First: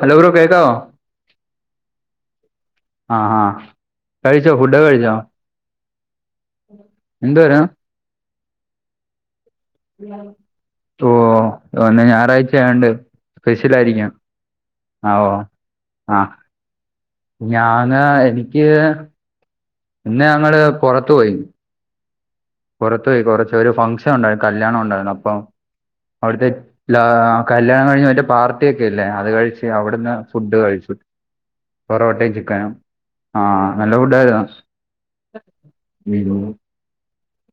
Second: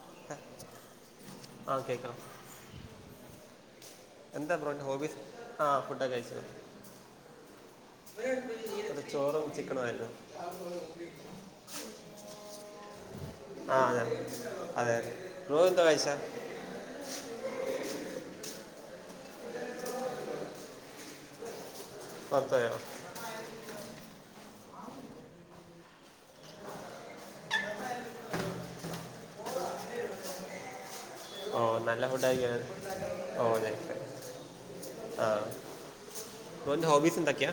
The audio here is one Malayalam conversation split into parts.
ഹലോ ബ്രോ കേക്കാവോ ആ കേൾക്കാം ആഹ് ആഹ് എന്താ ബ്രോന്റെ ഹോബിസ് ആഹ് ഫുഡൊക്കെ കഴിച്ചു. എന്തുവാരുന്നു ചോറും ചിക്കനും ആയിരുന്നു. ഓ ഇന്ന് ഞായറാഴ്ച ആയോണ്ട് സ്പെഷ്യൽ ആഹ് അതെ ആയിരിക്കും അതെയതെ ബ്രോ എന്താ കയിച്ചേ ഞാന്എനിക്ക് ഇന്നു ഞങ്ങള് പുറത്തുപോയി പുറത്തുപോയോ പുറത്തുപോയി. കുറച്ചൊരു ഫംഗ്ഷനുണ്ടായിരുന്നു. കല്യാണമുണ്ടായിരുന്നപ്പമവിടുത്തെ കല്യാണംകഴിഞ്ഞതിന്റെ പാർട്ടിയൊക്കെയില്ലേ അതുകഴിച്ച്‌ അവിടുന്ന് ഫുഡുകഴിച്ചു. ഓ നല്ല പൊറോട്ടയും, ഫുഡായിരിക്കും ചിക്കനും ഓ ആഹ്‌ നൈസ് നല്ലഫുഡായിരുന്നോ [inaudible] ഓന്റെ ഹോബീസെന്തൊക്കയാ..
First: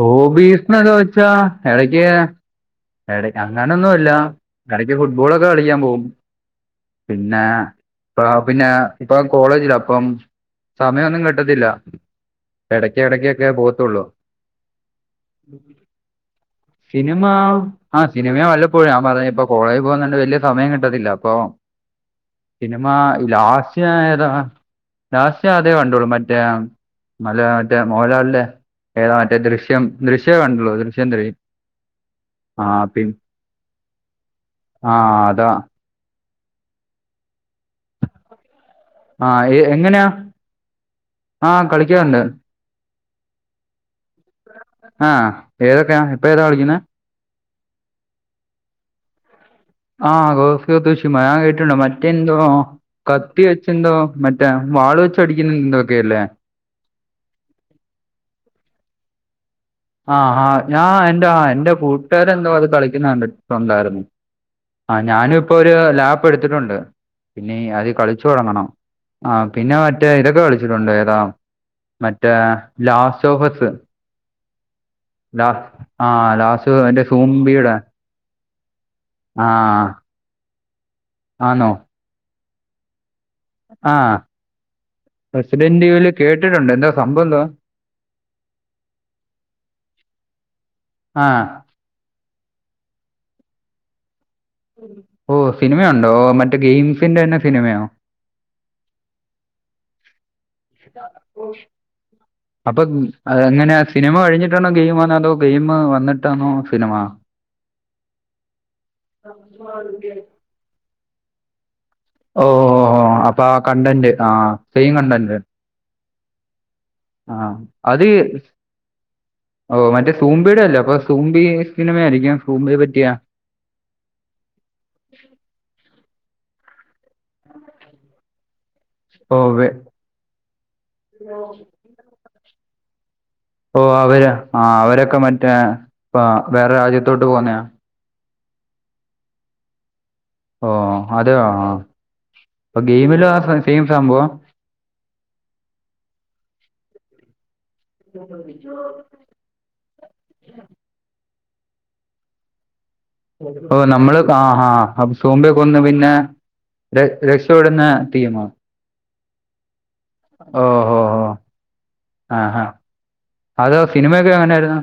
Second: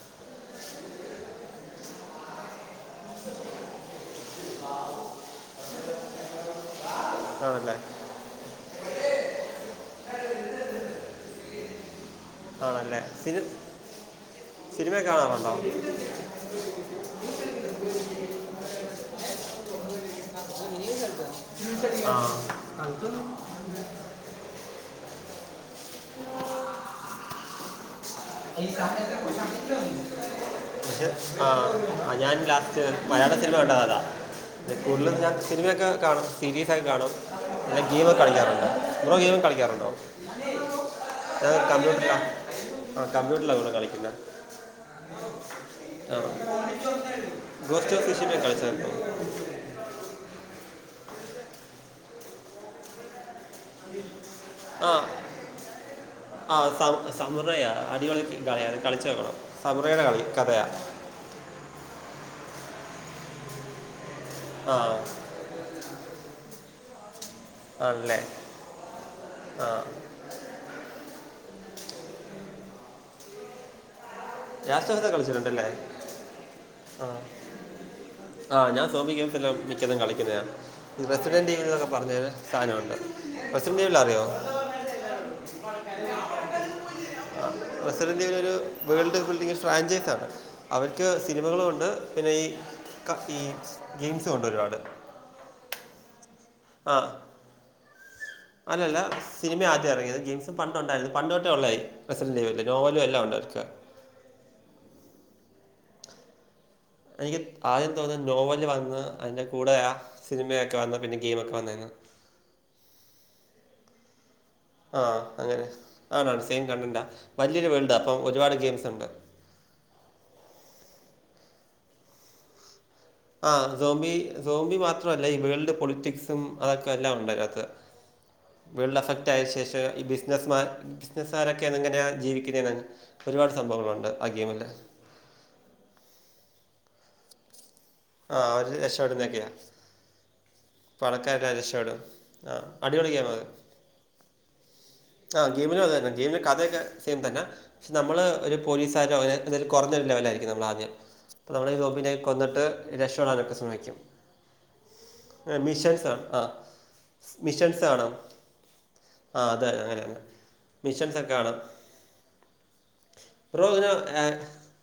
ഹോബീസെന്നൊക്കെ വെച്ചാ എടക്ക് ഇടക്കങ്ങനെയൊന്നുമില്ല, ഇടക്ക്ഫുട്ബോളൊക്കെ കളിക്കാൻ പോകും പിന്നെ ആണല്ലേ ആഹ് പിന്നെ ഇപ്പൊ കോളേജിലാ ഇപ്പം സമയൊന്നും കിട്ടത്തില്ല ഇടയ്ക്കിടയ്ക്കൊക്കെ പോകത്തുള്ളൂ സിനിമയൊക്കെ കാണാറുണ്ടോ? ആമ് ആഹ് സിനിമ വല്ലപ്പോഴ ഞാൻപറ ഇപ്പൊ കോളേജിൽ പോകുന്നുണ്ട് വലിയ സമയംകിട്ടത്തില്ല. ആ അപ്പൊസിനിമ, ലാസ്റ്റ്‌ ഞാനേതാ ലാസ്റ്റ് അതേ കണ്ടോളു മറ്റേ മല മറ്റേ മോലാലിന്റെ കണ്ടുള്ളൂ ദൃശ്യം ത്രീ ആഹ് ഞാൻ ആ ലാസ്റ്റ് പി മലയാള സിനിമ ഉണ്ടാ അതാ ആ കൂടുതലും ഞാൻ അതാ സിനിമയൊക്കെ കാണാം ടി വി ഫൈവ് കാണും അല്ല ജിയോ [inaudible] ബ്രോ ആ ഗെയിം എ- കളിക്കാറുണ്ടോ? എങ്ങനെയാ ആ കളിക്കാറുണ്ട് [unintelligible] ആഹ് കമ്പ്യൂട്ടറിലാണോ കളിക്കുന്നേ? ആ ഏതൊക്കെയാ ഇപ്പൊ ആഹ് ഏതാ കളിക്കുന്നെ ഗോസ്റ്റോഫീസ് [unintelligible] ആഹ് ഗോസ്റ്റോഫീസ് അത് ഞാൻ കേട്ടിണ്ട് മറ്റെന്തോ കത്തി വെച്ചെന്തോ മ മറ്റെ വാള് വെച്ച് അടിക്കുന്ന എന്തൊക്കെയല്ലേ ആഹ് സം സമൃദയ അടിപൊളി കളിയാ അത് കളിച്ച് നോക്കണം സമറയുടെ കളി ആഹ്ഹാ കഥയാ ഞാൻ എന്റെ എന്റെ കൂട്ടുകാർ എന്തോ അത് കളിക്കുന്നത് കണ്ടിട്ടുണ്ടായിരുന്നു ആ ആഹ് ഞാനുഇപ്പൊ ഒരു ലാപ് എടുത്തിട്ടുണ്ട് പിന്നെ ആദ്യം ആണല്ലേ കളിച്ചു തുടങ്ങണം ആ പിന്നെ മറ്റേ ഇതൊക്കെ കളി ച്ചിട്ടൊണ്ട് ഏതാ മറ്റേ ലാസ്റ്റോഫസ് ലാസ്റ്റോഫസ് കളിച്ചിട്ടുണ്ടല്ലേ ആ ലാസ്റ്റ് മറ്റേ ആഹ് സൂംബിയുടെ ആഹ് ഞാൻ സോഫി ആ ഗെയിംസ് മിക്കതും കളിക്കുന്നയാ ഈ ആന്നോ പ്രസിഡന്റയക്കെ പറഞ്ഞരു സാധനമുണ്ട് ആ ബസിമെയില് അറിയോ ആഹ് റെസിഡന്റ് ഇവല് കേട്ടിട്ടുണ്ട് എന്താ സംഭവം എന്തുവാ പ്രസിഡന്റിയരു വേൾഡ് ഫ്രാഞ്ചൈസ് ആണ് അവർക്ക് ആ സിനിമകളുണ്ട് പിന്നെ ഈ ക ഈ ഗെയിംസ് ഉണ്ട് ഒരുപാട് ഓ സിനിമയുണ്ടോ മറ്റേ ആ ഗെയിംസിന്റെ തന്നെ സിനിമയോ? അല്ലല്ല സിനിമ ആദ്യം ഇറങ്ങിയത് ഗെയിംസ് ഇത് പണ്ട് ഉണ്ടായിരുന്നു പണ്ട് തൊട്ടേ ഉള്ളതായി അപ്പൊ പ്രസന്റനോവലും എല്ലാം ഉണ്ട് അവർക്ക് എങ്ങനെയാ സിനിമ കഴിഞ്ഞിട്ടാണോ ഗെയിം അതോ ഗെയിം വന്നിട്ടാണോ സിനിമ എനിക്ക് ആദ്യം തോന്നുന്നു നോവല് വന്ന് അതിൻ്റെ കൂടെ ആ സിനിമയൊക്കെ വന്ന് പിന്നെ ഗെയിമൊക്കെ വന്നായിരുന്നു ഓഹ് അപ്പൊ ആ കണ്ടന്റ് ആഹ് ആഹ് അങ്ങനെ ആണാണ് സെയിം കണ്ടന്റാ ആ വലിയൊരു വേൾഡ് അത് അപ്പം ഒരുപാട് ഗെയിംസ് ഉണ്ട് ഓ മറ്റേ സൂമ്പിയുടെ അല്ലോ അപ്പൊ സൂമ്പി സിനിമയ ആയിരിക്കും സൂമ്പിയ പറ്റിയ ആഹ് സോമ്പി സോമ്പി മാത്രമല്ല ഈ വേൾഡ് പൊളിറ്റിക്സും അതൊക്കെ എല്ലാം ഉണ്ട് അതിനകത്തു വേൾഡ് എഫക്റ്റ് ഓ ആയ വെ- ശേഷം ഈ ബിസിനസ്സ് മാൻ ബിസിനസ്സാരൊക്കെങ്ങനെ ജീവിക്ക്ണെന്നങ്ങ് ഓ അവര് അവരൊക്കെ മറ്റേ വേറെ രാജ്യത്തോട്ട് പോകുന്നയാ ആഹ് ഒരു രക്ഷപ്പെടുന്നൊക്കെയാ ഓ അതെയോ പണക്കാരു ആ. രക്ഷോടും ആഹ് അപ്പൊ അടിപൊളി ഗെയിമിലും ഗെയിംമാത് ആ സെയിം സംഭവം ആഹ് ഗെയിമിൽ അത് തന്നെ ഗെയിമിന്റെ കഥയൊക്കെ സെയിം തന്നെ പക്ഷെ നമ്മള് ഒരു പോലീസുകാരോ അങ്ങനെ എന്തായും കുറഞ്ഞൊരു ലെവല ആയിരിക്കും നമ്മൾ ആദ്യം അപ്പ നമ്മള് റോബിനേക്ക് കൊന്നിട്ട് രഷ് ഓ നമ്മള് ആഹാ ആഹാ അപ്പൊ സോമ്പിയൊക്കൊന്ന് മിഷൻസ് പിന്നെ ആണ് ആ ര രക്ഷപ്പെടുന്ന ടീമോ? ആഹ് അതെ അങ്ങനെന്നെ ഓഹ് ഓപ്ഷൻസൊക്കെ കാണും ആഹാ ഹാ അതൊ ഇതിന് സിനിമയൊക്കെ എങ്ങനെയായിരുന്നു?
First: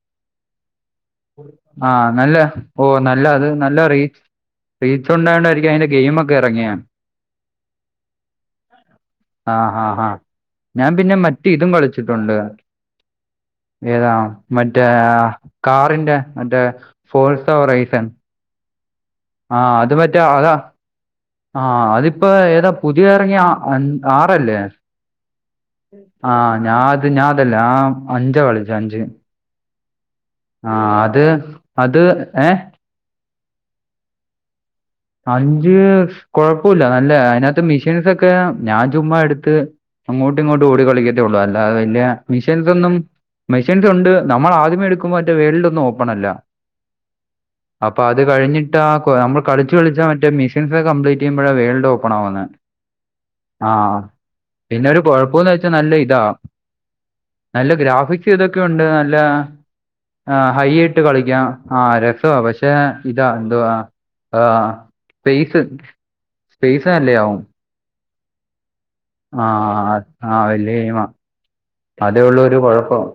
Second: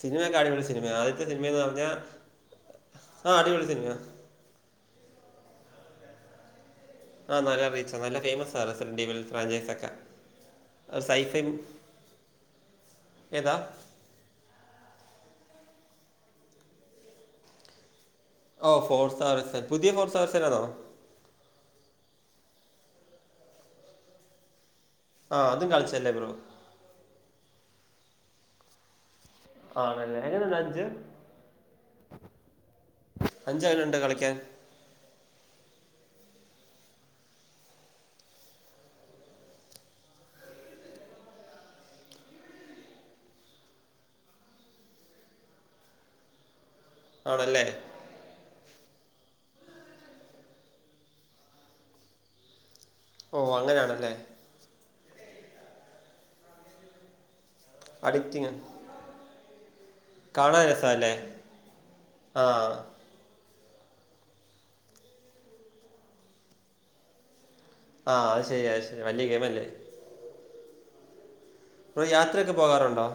സിനിമയൊക്കെ അടിപൊളി സിനിമെയാ ആദ്യത്തെ സിനിമയെന്ന് പറഞ്ഞാ ആഹ് നല്ല ഓ നല്ല അത് നല്ല റീച്ച് റീച്ചുണ്ടായോണ്ടായിരിക്കും അതിന്റെ ഗെയിമൊക്കെ എറങ്ങിയെ ആ നല്ല റീച്ചാ ആ നല്ല ഫെയ്മെസാ റെസഡ്രീവിൽ ഫ്രാഞ്ചസെക്കെ ഞ്ഞാം പിന്നെ മറ്റെയിതും കളിച്ചിട്ടുണ്ട് ഏതാ? ഏതാ മറ്റേ ആ കാറിന്റെ മറ്റേ ഫോർസെവർ റൈസൻ ഓ ഫോർസാറിസൻ പുതിയ ഫോർസാറിസനാണോ? ആ, അതിപ്പെ ഏതാ പുതിയെറങ്ങിയ ആറല്ലേ? ആ അതും കളിച്ചല്ലേ ബ്രോ ആഹ, ഞാ അത് ഞാഅതല്ല ഞ്ഞാ അഞ്ചാ കളിച്ചെ അഞ്ച് ആണല്ലേ? എങ്ങനെണ്ട് അഞ്ച് ആഹ് അത് അത് ഏ അഞ്ചെങ്ങനെണ്ട് കളിക്കാൻ? അഞ്ച് കൊഴപ്പൊല്ല, നല്ലെയാ അയിനത്ത് മിഷീൻസൊക്കെ ഞാൻ ചുമ്മായെട്ത്ത് അങ്ങോട്ടും ഇങ്ങോട്ട് ഓടി കളിക്കെത്തെയൊള്ളൂ, അല്ലതെ വല്ലെയ മിഷീൻസൊന്നും മെഷീൻസുണ്ട്. നമ്മളാദ്യമേ എടുക്കുമ്പോ മറ്റേ വേൾഡൊന്നും ഓപ്പണല്ല. ആണല്ലേ? അപ്പൊ അത് കഴിഞ്ഞിട്ട നമ്മള് കളിച്ച് കളിച്ച മറ്റെ മിഷൻസൊക്കെ കംപ്ലീറ്റെയ്യുമ്പഴാ വേൾഡ് ഓപ്പണാവുന്നെ ഓ ആഹ, അങ്ങനെയാണല്ലേ പിന്നൊരു കൊഴപ്പന്ന് വെച്ചാ നല്ലെയിതാ. നല്ല അഡിക്റ്റിങ് ഗ്രാഫിക്സിതൊക്കെയുണ്ട്, നല്ല ആ, കാണാൻ ഹൈയായിട്ട് രസമല്ലേ കളിക്കാം, ആ രസവാ ആ പക്ഷെ ഇതാ എന്തുവാ? ആഹ്, സ്പേസ് സ്പേസ് നല്ലെയാവും. ആഹ്, അഹ് ശെരി അഹ്ശെരി. ആഹ ആഹ, ആഹാ വെല്ല്യ ഗെയിമാ ബ്രോ അതെയൊള്ളു യാത്രയൊക്കെ ഒരു കൊഴപ്പം. പോകാറുണ്ടോ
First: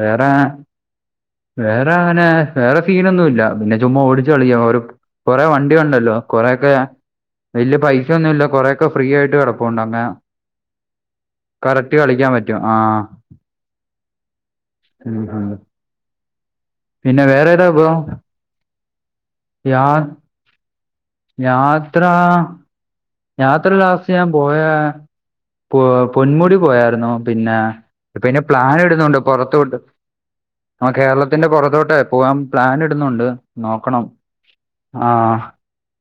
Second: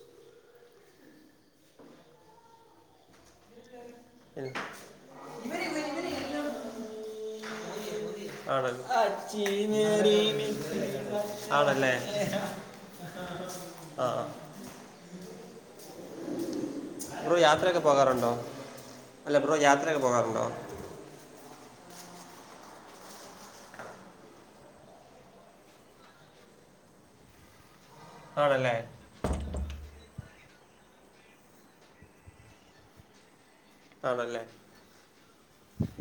വേറെ? വേറെ അങ്ങനെ വേറെ സീനൊന്നുവില്ല, പിന്നെ ചുമ്മാ ഓടിച്ച് ഇല്ല. കളിക്കാം ഓരോ കൊറെേ വണ്ടിയുണ്ടല്ലോ? കൊറേക്കെ വല്യ പൈ ആണ്, ആണല്ലേ? കറക്റ്റ് കളിക്കാൻ പറ്റും ആ ആഹ് ഹാ ഉം ഉം. പിന്നെ ബ്രോ, വേറെ ഏതാ യാത്രയൊക്കെ ബ്രോ പോകാറുണ്ടോ? അല്ല, ബ്രോ യാത്രയൊക്കെ പോകാറുണ്ടോ? യാത്രാ യാത്ര ലാസ്റ്റ് ഞ്ഞാപോയാ പൊ പൊന്മുടി പോയായിരുന്നു. പിന്നെ പിന്നെ ആണല്ലേ പ്ലാനിടുന്നുണ്ട് പൊറത്തോട്ട്. ആഹ് കേരളത്തിന്റെ പൊറത്തോട്ടേ പോവാൻ പ്ലനിടുന്നുണ്ട്, നോക്കണം. ആണല്ലേ ആഹാ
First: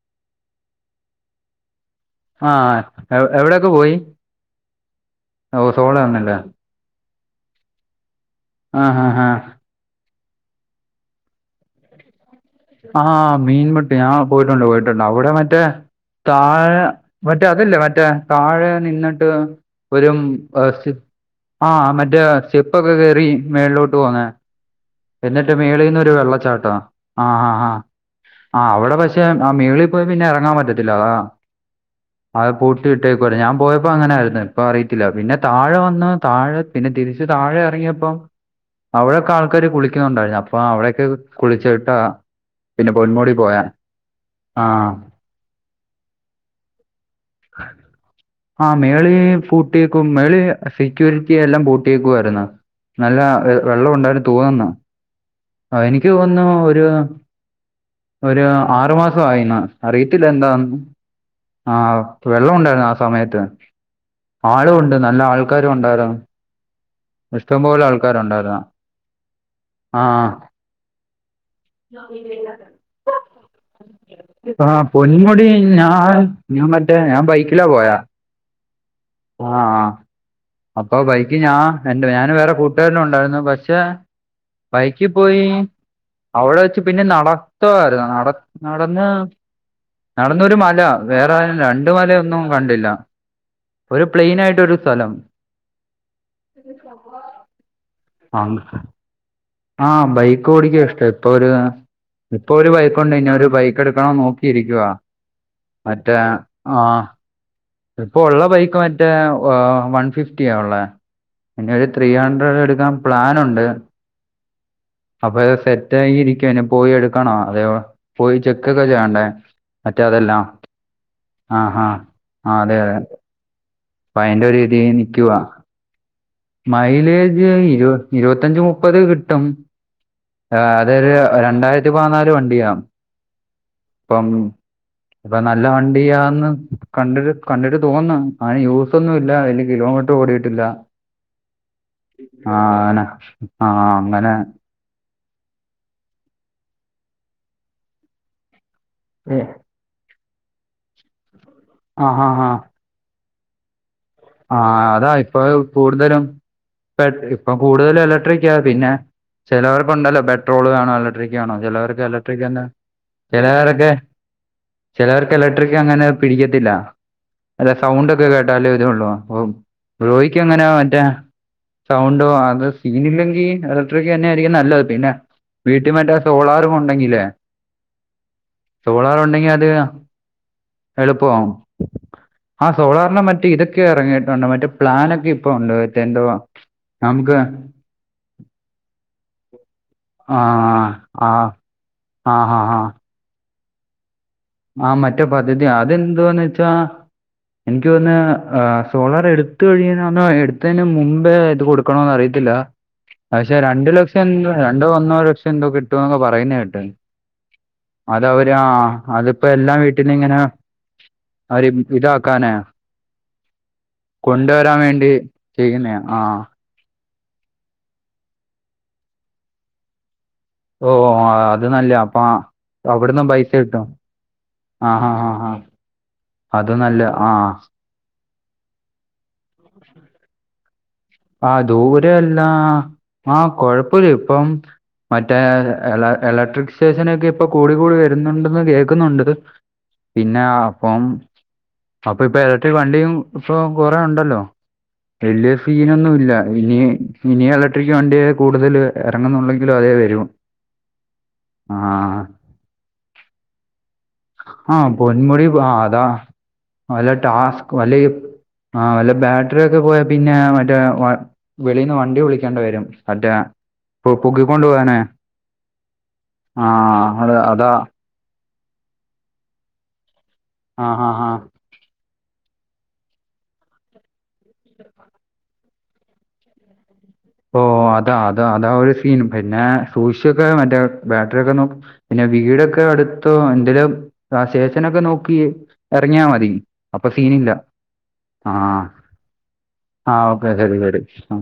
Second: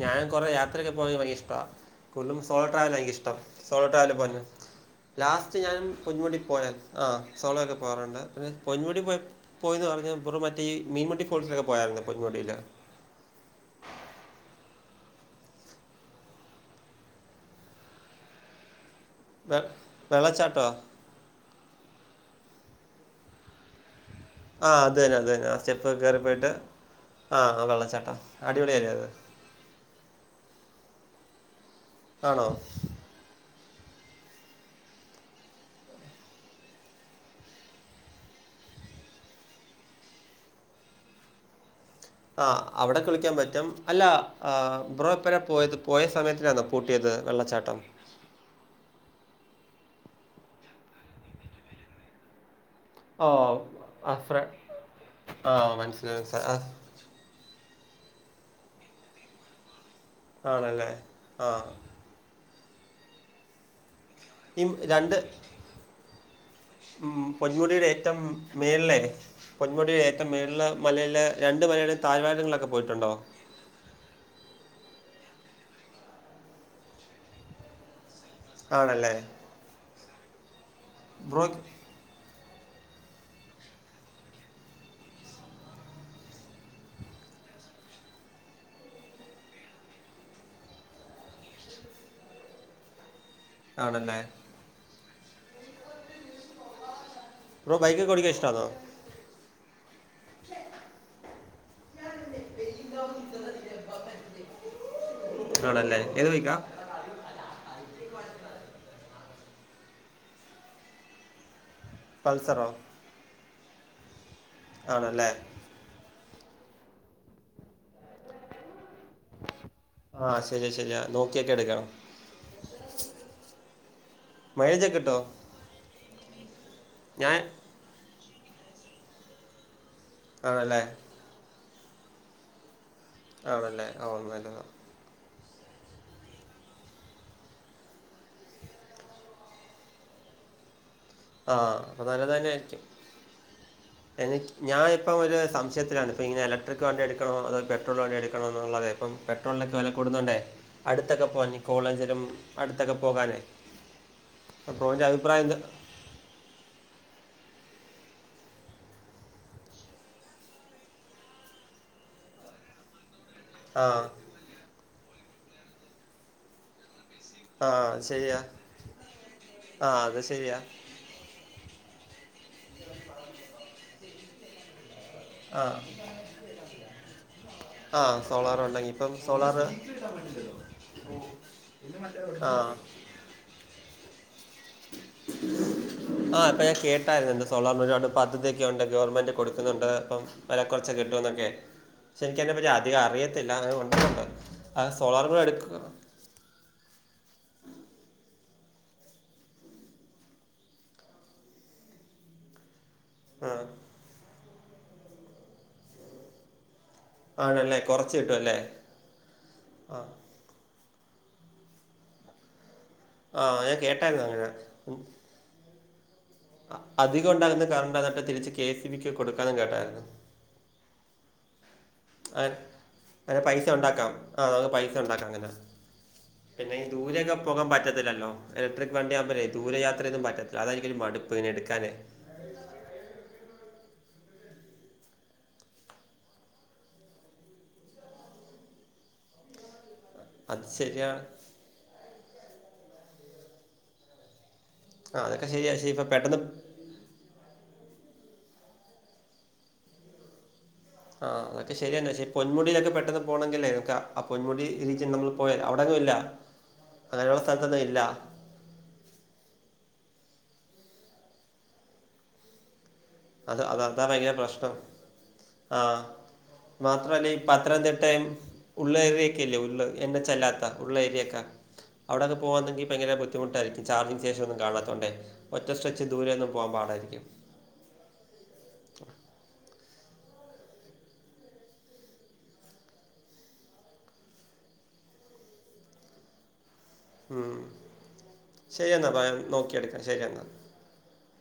ഞാൻ കൊറെ യാത്രൊക്കെ പോകയിക്ക് ഭയങ്കര ഇഷ്ടവാ കൂടുതലും ആ സോളോട്ടായെനിക്കിശ്ടം, എവിടെയൊക്കെ പോയി സോളട്ടാവാല് പോവാനാ ലാസ്റ്റ് ഓ ഞാൻ സോളോ ആന്നല്ലേ പൊന്മുടി പോയായിരുന്നു. ആഹ്, സോളൊക്കെ പോവാറുണ്ട്. പിന്നെ ആഹ് പൊന്മുടി പോയ ആഹ് യെന്ന പറഞ്ഞാ ബ്രോ മറ്റെയ് മീൻമുട്ടി ഫോൾസിലൊക്കെ പോയായിരുന്നൊ പൊൻമുടിയില്. ആഹ, മീൻമുട്ടി, ആഹാ പോയിട്ടുണ്ട് പോയിട്ടുണ്ട്. അവിടെ മറ്റെ.. താഴെ മറ്റെ അതല്ലേ മറ്റെ? താഴെ നിന്നി... ട്ട് വെരും വെള്ളച്ചാട്ടോ [unintelligible] ആ മറ്റേ സ്റ്റെപ്പൊക്കെ കേറി മേൾളോട്ട് പോവുന്നെ ആഹ അതന്നെ അതന്നെ, ആ സ്റ്റെപ്പൊക്കെ കേറിപ്പോയിട്ട്, വെള്ളച്ചാട്ടാ ആഹ് വെള്ളച്ചാട്ടം. അടിപൊളില്ലേ അത്? ആഹാ മേളില് പോയ പിന്നെയെറങ്ങാൻ പറ്റത്തില്ല അതാ. അ ആണോ ഇട്ടേകവായിര്ന്ന് ഞാൻ പോയപ്പോ അങ്ങനായിരുന്നു ഇപ്പ അറിയത്തില്ല പിന്നെ താഴെ വന്ന് താഴെ പിന്നെ തിരിച്ച് താഴെ ഇറങ്ങിയപ്പോ, അവിടെയൊക്കെ ആൾക്കാര് കുളിക്കുന്നുണ്ടായിരുന്നു അപ്പൊ അവിടെയൊക്കെ കുളിച്ചിട്ടാ ആഹ് പിന്നെ അവിടെ കളിക്കാൻ പൊന്മുടി പോയെ പറ്റും അല്ല ആഹ് ബ്രോ പോയത് പോയ സമയത്തിനാണോ പൂട്ടിയത് വെള്ളച്ചാട്ടം? ആഹ് മേളിൽ പൂട്ടിയേക്കും മേളിൽ സെക്യൂരിറ്റി എല്ലാം പൂട്ടിയേക്കായിരുന്ന് നല്ല ഓ വെള്ളം ആ ഉണ്ടായന്ന് ഫ്ര തോന്നുന്നു ആ ആഹ് എനിക്ക് മനസ്സിലായി തോന്നുന്നു മനസ്സിലായി. ഒരു ഒരു ആറു മാസയിന്നാ അറിയത്തില്ല ആ, എന്താന്ന് ആണല്ലേ ആ ആഹ് വെള്ളം ഉണ്ടായിരുന്നു ആ സമയത്ത് ഈ ആളും ഉണ്ട് നല്ല രണ്ട് ആൾക്കാരും ഉണ്ടായിരുന്നു. ഇഷ്ടംപോലെ പൊന്മുടിയുടെ ഏറ്റം ആൾക്കാരുണ്ടായിരുന്നു മേളിലെ പൊന്മുടിൽ ആ ഏറ്റവും മേളിലെ മലയിലെ രണ്ട് മലയുടെയും താഴ് വാരങ്ങളിലൊക്കെ പോയിട്ടുണ്ടോ? ആഹ് പൊന്മുടി ഞാൻ ഞാൻ മറ്റേ ഞാൻ ബൈക്കിലാ പോയാ ആണല്ലേ ആഹ് അഹ് അപ്പൊ ബൈക്ക് ബ്രോ ഞാൻ എന്റെ ഞാൻ വേറെ കൂട്ടുകാരനും ഉണ്ടായിരുന്നു പക്ഷെ ബൈക്കി പോയി അവിടെ വെച്ച് പിന്നെ നടത്തവായ്രുന്നു നട നടന്ന് നടന്നൊരു മല വേറൊലും രണ്ട് മലയൊന്നും കണ്ടില്ല ഒരു ആണല്ലേ പ്ലെയിനായിട്ട് ഒരു സ്ഥലം ബ്രോ ബൈക്ക് ഒക്കെ ഓടിക്കാൻ ഇഷ്ടാന്നൊ ആഹ് ബൈക്ക് ഓടിക്ക ഇഷ്ടേ ഇപ്പൊ ഒര് അഹ് ഇപ്പൊ ഒരു ബൈക്ക്ണ്ട് ഇനി ഒരു ബൈക്ക് എടുക്കണം നോക്കിയിരിക്കുവ ആണല്ലേ മറ്റേ ഏത് ബൈക്കാ ആഹ് ഇപ്പൊ ഉള്ള ബൈക്ക് മറ്റേ വൺ ഫിഫ്റ്റിയ ഉള്ളേ ഇനിയൊരു ത്രീ പൾസറോ ഹണ്ട്രഡ്ടെടുക്കാൻ പ്ലാൻുണ്ട് ആണല്ലേ അപ്പൊ അത് സെറ്റായി ഇരിക്കുവ ഇനി പോയി എടുക്കണം അതേവാ പോയി ചെക്കൊക്കെ ചെയ്യണ്ടേ മറ്റേ അതെല്ലാം ത് ശെരിയാ നോക്യ ആഹ് ആഹ് ആഹ് അതെ അതെ അയിന്റെ ഒരു രീതി മൈലേജൊക്കെ കിട്ടോ നിക്കുവാ ഞാൻ മൈലേജ് ഇരുവ ഇരുവത്തഞ്ച് മുപ്പത് കിട്ടും. ഏഹ് ആണല്ലേ അതൊരു രണ്ടായിരത്തി പതിനാല് വണ്ടിയാ ആണല്ലേ ഓ പ്പം നല്ലതാ ഇപ്പ നല്ല വണ്ടിയാന്ന് കണ്ടിട്ട് കണ്ടിട്ട് തോന്ന്ന്നു അയിന് യൂസൊന്നും ഇല്ല അതില് കിലോമീറ്റർ ഓടിയിട്ടില്ല ആ അപ്പോൾ നല്ലത് തന്നെ ആഹ് ആനെ ആ അങ്ങനെ ഞാ ഇപ്പം ഒരു സംശയത്തിലാണ് ഇപ്പ ഇങ്ങനെ ഇലക്ട്രിക് വണ്ടി എടുക്കണോ അതോ പെട്രോൾ വണ്ടി എടുക്കണോ എന്നുള്ളത് ഇപ്പം ഏ, പെട്രോളിന്റെക്കെ വെല കൂടുന്നുണ്ടേ അടുത്തൊക്കെ പോകൻ ആ കോളേജിലും ഹാ അടുത്തൊക്കെ പോകാനേ അപ്പം ആഹ് ബ്രോൻ്റെ അതാ ഇപ്പൊ അഭിപ്രായം എന്ത് കൂടുതലും ഇപ്പൊ കൂടുതലും ഇലക്ട്രിക്കാ പിന്നെ ചേലോർക്കുണ്ടല്ലോ പെട്രോൾ വേണോ ഇലക്ട്രിക്ക് വേണോ ചേലോർക്ക് ഇലക്ട്രിക്കന്നെ ആ ചെലവരൊക്കെ ചെലവർക്ക് എലക്ട്രിക്ക് അങ്ങനെ പിടിക്കത്തില്ല. ആ അല്ല അത് സൗണ്ട് ഒക്കെ ശരിയാ കേട്ടാലേ ഇതോള്ളൂ അപ്പൊ ആ അത് ബ്രോയിക്ക് ശരിയാ എങ്ങനാ മറ്റേ സൗണ്ടോ അത് സീൻ ഇല്ലെങ്കിൽ ഇലക്ട്രിക്ക് തന്നെ ആയിരിക്കും നല്ലത് പിന്നെ ആ വീട്ടി മറ്റേ സോളാറും ഉണ്ടെങ്കിലേ ആഹ് സോളാർ ഉണ്ടങ്കി ഇപ്പം സോളാർ എളുപ്പവാവും ആ സോളാറിൻ്റെ മറ്റേ ഇതൊക്കെ എറങ്ങിയിട്ടുണ്ട് മറ്റേ പ്ലാനൊക്കെ ഇപ്പൊ ഉണ്ട് മറ്റെ എന്തോവാ ആ ഇപ്പം ഞാൻ കേട്ടായിരുന്നു നമുക്ക് എൻ്റെ സോളാറിന് ഒരുപാട് പദ്ധതിയൊക്കെ ഉണ്ട് ഗവൺമെൻ്റ് കൊടുക്കുന്നുണ്ട് അപ്പം ആ വെല കൊർച്ച് ആ കിട്ടുവന്നൊക്കെ പക്ഷെ ആ ഹാ എനിക്കതിനെപ്പറ്റി അധികം അറിയത്തില്ല അതു ഒണ്ടന്നുള്ളത് ആഹ് മറ്റേ പദ്ധതി അതെന്തുവാന്ന് വെച്ചാ എനിക്ക് തോന്നെ സോളാർ എടുത്ത് കഴിയുന്നൊണ്ടോ എടുത്തതിന് മുമ്പേ ഇത് കൊടുക്കണോന്ന് അറിയത്തില്ല പക്ഷെ ആ രണ്ടു ലക്ഷം എന്ദൂ രണ്ടോ ഒന്നോ ലക്ഷം എന്തോ കിട്ടുവോക്കെ പറയ്ന്ന കേട്ടെ ആണല്ലേ കൊറച്ച് കിട്ടും അല്ലേ അതിപ്പോ എല്ലാം ആ വീട്ടിന്ന് ഇങ്ങനെ അവര് ഇതാക്കാനേ ആഹ ഞാൻ കേട്ടായിരുന്നു അങ്ങനെ മ് ചെയ്യുന്നെ ആഹ് അധികം ഉണ്ടാകുന്ന കറണ്ട് അതട്ടെ തിരിച്ച് കെ സി ബിക്ക് കൊടുക്കാനും കേട്ടായിരുന്ന് ഓ ഓ അത് നല്ല അപ്പൊ ആ അവിടുന്നും അങ്ങനെ പൈസ കിട്ടും ഒണ്ടാക്കാം ആ നമുക്ക് പൈസ ആ ആ ഒണ്ടാക്കാം ആ അങ്ങനെ ആ അത് പിന്നെ ഈ നല്ല ആ ദൂരെയൊക്കെ പോകാൻ പറ്റത്തില്ലല്ലോ ഇലക്ട്രിക് വണ്ടിയാകുമ്പോയേ ദൂരെ യാത്രൊന്നും പറ്റത്തില്ല. രാധാരിക് മടി ആ ദൂരെ അല്ലാ ആഹ കൊഴപ്പെല്ല ഇപ്പം മറ്റേ എല എലക്ട്രിക് സ്റ്റേഷനൊക്കെ ഇപ്പൊ കൂടി കൂടി വരുന്നുണ്ടന്ന് കേക്കുന്നുണ്ട് പിന്നെ അത് അപ്പം ശരിയാണ് അപ്പൊ ഇപ്പൊ ഏരട്ടി വണ്ടിയും ഫോ കുറേ ഉണ്ടല്ലോ അ അക്കെ വലിയ ശരിയ ശെപ്പ ഒന്നും ഇല്ല പെട്ടെന്ന് ഇനി ഇനി ഇലക്ട്രിക്ക് വണ്ടിയെ കൂടുതല് എ റങ്ങുന്നുണ്ടെങ്കിലും അതേ വരു ആ അക്കെ ശരിയന്നെ ശരി പൊന്മുടിയിക്കെ പെട്ട ന്ന് പോണങ്കി നമക്കാ ആ പൊന്മുടി ആ രീച് നമ്മൾ പൊന്മുടി പോയ പോ- ആ അവിങ്ങും അതാ ഇല്ല അത സ്ഥലത്ത്ന്നും ഇല്ല ആഹ വല്ല ബാട്രിക്കെ പോയാ പിന്നെ മറ്റേ വ വെളിന്ന് വണ്ടി വിളിക്കേണ്ട വരും അറ്റേ അത് അത് അതാ ഭയങ്കര പൊക്കുകി ക്കൊണ്ട് പ്രശ്നം വാനെ ആ ആ അത് അതാ ടൈം ഉള്ള ഏരിക്കല്ലേ ഉ ള്ള് എന്നെ ചല്ലാത്ത ആ ഉള്ള ആ ഏരിക്കെ ആ ത അവിടെന്ന് പോകവാങ്കപ്പങ്ങനെ ബുദ്ധമുട്ടായിരിക്കും ചാർമിങ് സ്റ്റെഷൻ ഒന്നും കാണത്തോണ്ടേ ഒറ്റ സ്ട്രെച്ച് ദൂരെ ന്നും പോകാ പാടായിരിക്കും. ഓ അതാ അത അതാ ഒരു ഫിൻ പിന്നെ സൂഷ്ച് ഒക്കെ മറ്റേ ബാട്രി ഒക്കെ നോക് പിന്നെ വീടൊക്കെ അടുത്തോ എന്ത ലുംശേഷനൊക്കെ നോക്കി ഇറങ്ങിയ മതി അപ്പൊ ഫിനില്ല ഉം. ആ ശരി എന്നാൽ നോക്കിയെടുക്കാം ആ ശരി എന്നാൽ ഓക്കെ കെട് കെട് ആ